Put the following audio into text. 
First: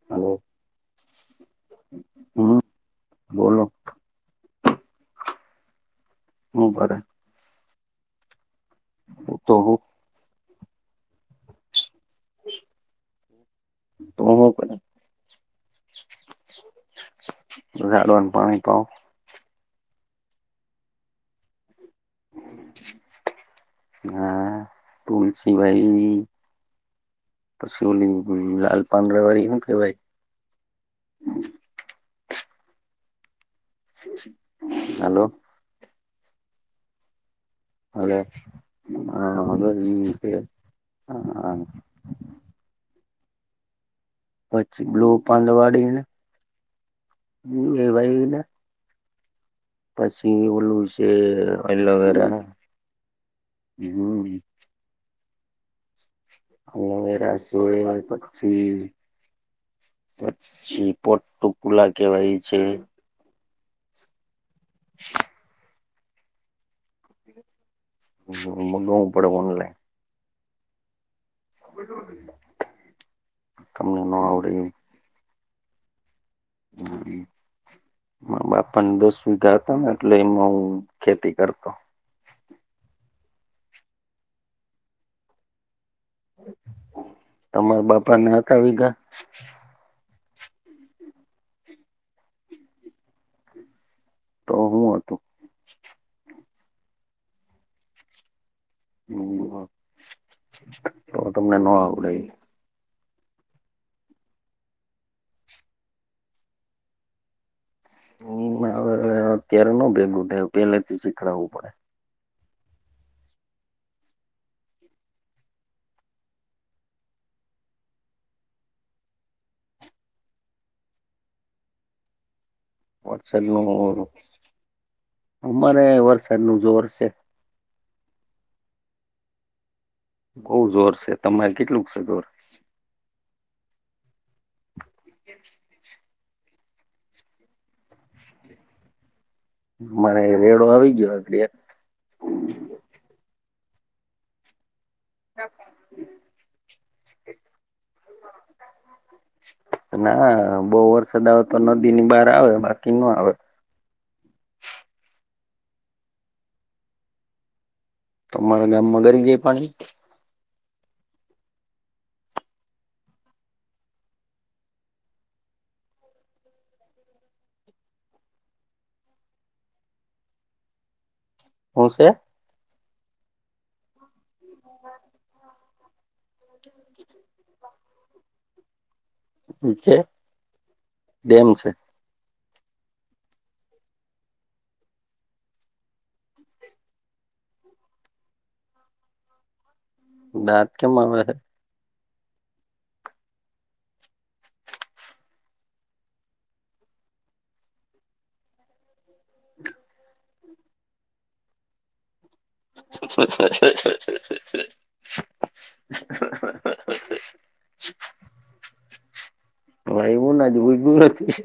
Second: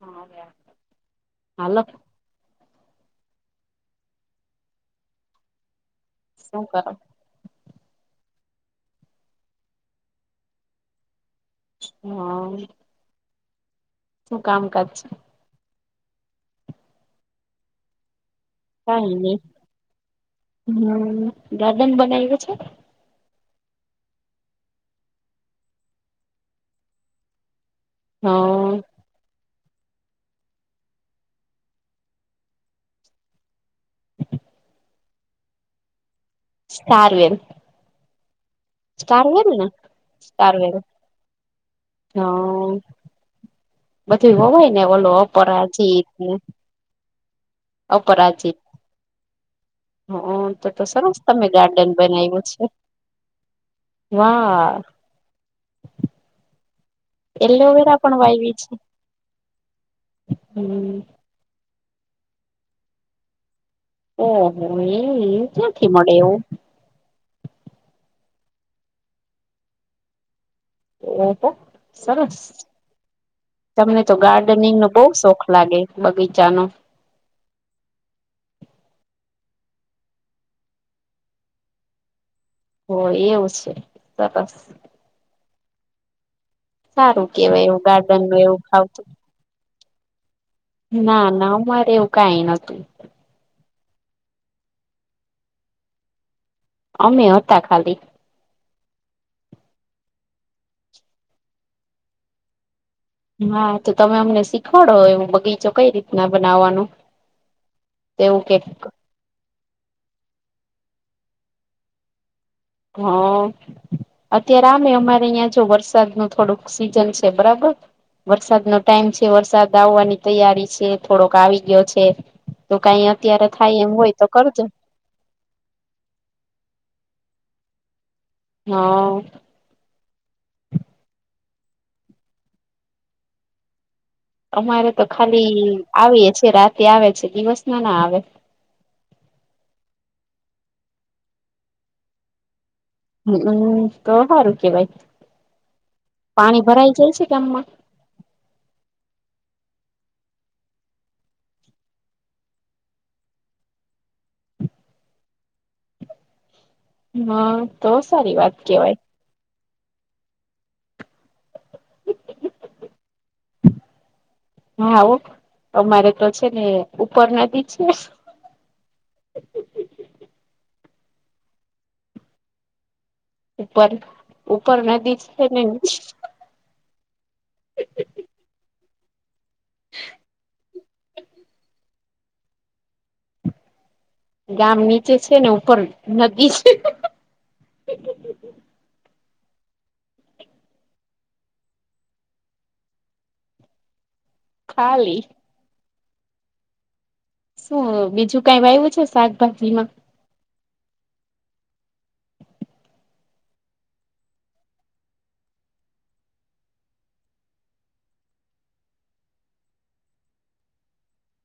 હા hello hello. હમ બોલો શું હું કરો કરે હુતો હું હા તો શું હુ કરે કામકાજ છે ઝાડવાનું પાણી પાઓ કાઈ નઈ હમ્મ ગાર્ડન બનાવ્યું છે હા તુલસી વાઈવી પછી ઓલી હ લાલ પાંદડાંવાળી હું કેવાય [inaudible] હલો સારું એમ હલો હા ને હા [unintelligible] [inaudible] હાઓ બધું હો હોય ને પછી બ્લુ ઓલો અપરાજીત ને હ એ વાઈવી ને હઅ તો ઓલું તો છે સરસ તમે ગાર્ડન એલોવેરા બનાઈવુ છે હમ વા હોવે હોવે એલોવેરા રાજસળ પણ વાવી છે પછી હમ પછી પોટ્ટુકુલા કેવાય ઈ છે ઓહો એ ક્યાંથી મડે એવું હમ્મ મંગાવવું પડે ઓનલાઈન ઓ તો સરસ તમને ન તો આવડે એવું ગાર્ડનિંગ નો બહુ શોખ લાગે બગીચા નો માર બાપા દસ વીઘા હતા ને એટલે એમાં હું ખેતી કરતો હો એવું છે સરસ [inaudible] સારું કેવાય એવું તમારા બાપાને ગાર્ડનું હતા એવું વીઘા ફાવતું ના ના અમારે એવું કઈ નતું તો હું હતું અમે હતા ખાલી [unintelligible] તો તમને ન આવડે ઈ હા તો તમે અમને શીખવાડો એ બગીચો કઈ રીતના બનાવવાનું તેવું ઈ કેક હવે અત્યારે નો ભેગું થાય એ પેલેથી શીખડાવવું પડે હા અત્યારે આમે અમારે ઐયા જો વરસાદ ન થોડુંક સીઝન છે બરાબર વરસાદનો ટાઈમ છે વરસાદ આવવાની તૈયારી છે થોડોક આવી ગયો છે તો કંઈ અત્યારે થાય એમ વરસાદનું હોય તો કરુંજોને, અમારે વરસાદનું જોર છે. હા, બઉ જોર છે, તમારે કેટલુંક છે. ગર અમારે તો ખાલી આવીએ છે, રાતે આવે છે, દિવસના ના આવે. મને રેડો આવી ગયો એટલે, હુંતો સારું કેવાય. [unintelligible] પાણી ભરાઈ જાય છે [inaudible] [unintelligible] [inaudible] ના બહુ વરસાદ આવે તો નદીની બહાર આવે બાકી ન આવે. હાતો સારી વાત કેવાય, કરી જઈ પાણી, હા ઓ અમારે તો છે, ને ઉપર નદી છે. હું છે. ઉપર ઉપર નદી છેને. ચ ડેમ છે. ગામ નીચે છેને, ઉપર નદી છે. દાંત કેમ આવે છે. ખાલી શું બીજું કાંઈ વાવું છે, શાકભાજીમા [unintelligible] [unintelligible] [inaudible] ભાઈ એવું નાજ બુજવુ નથી.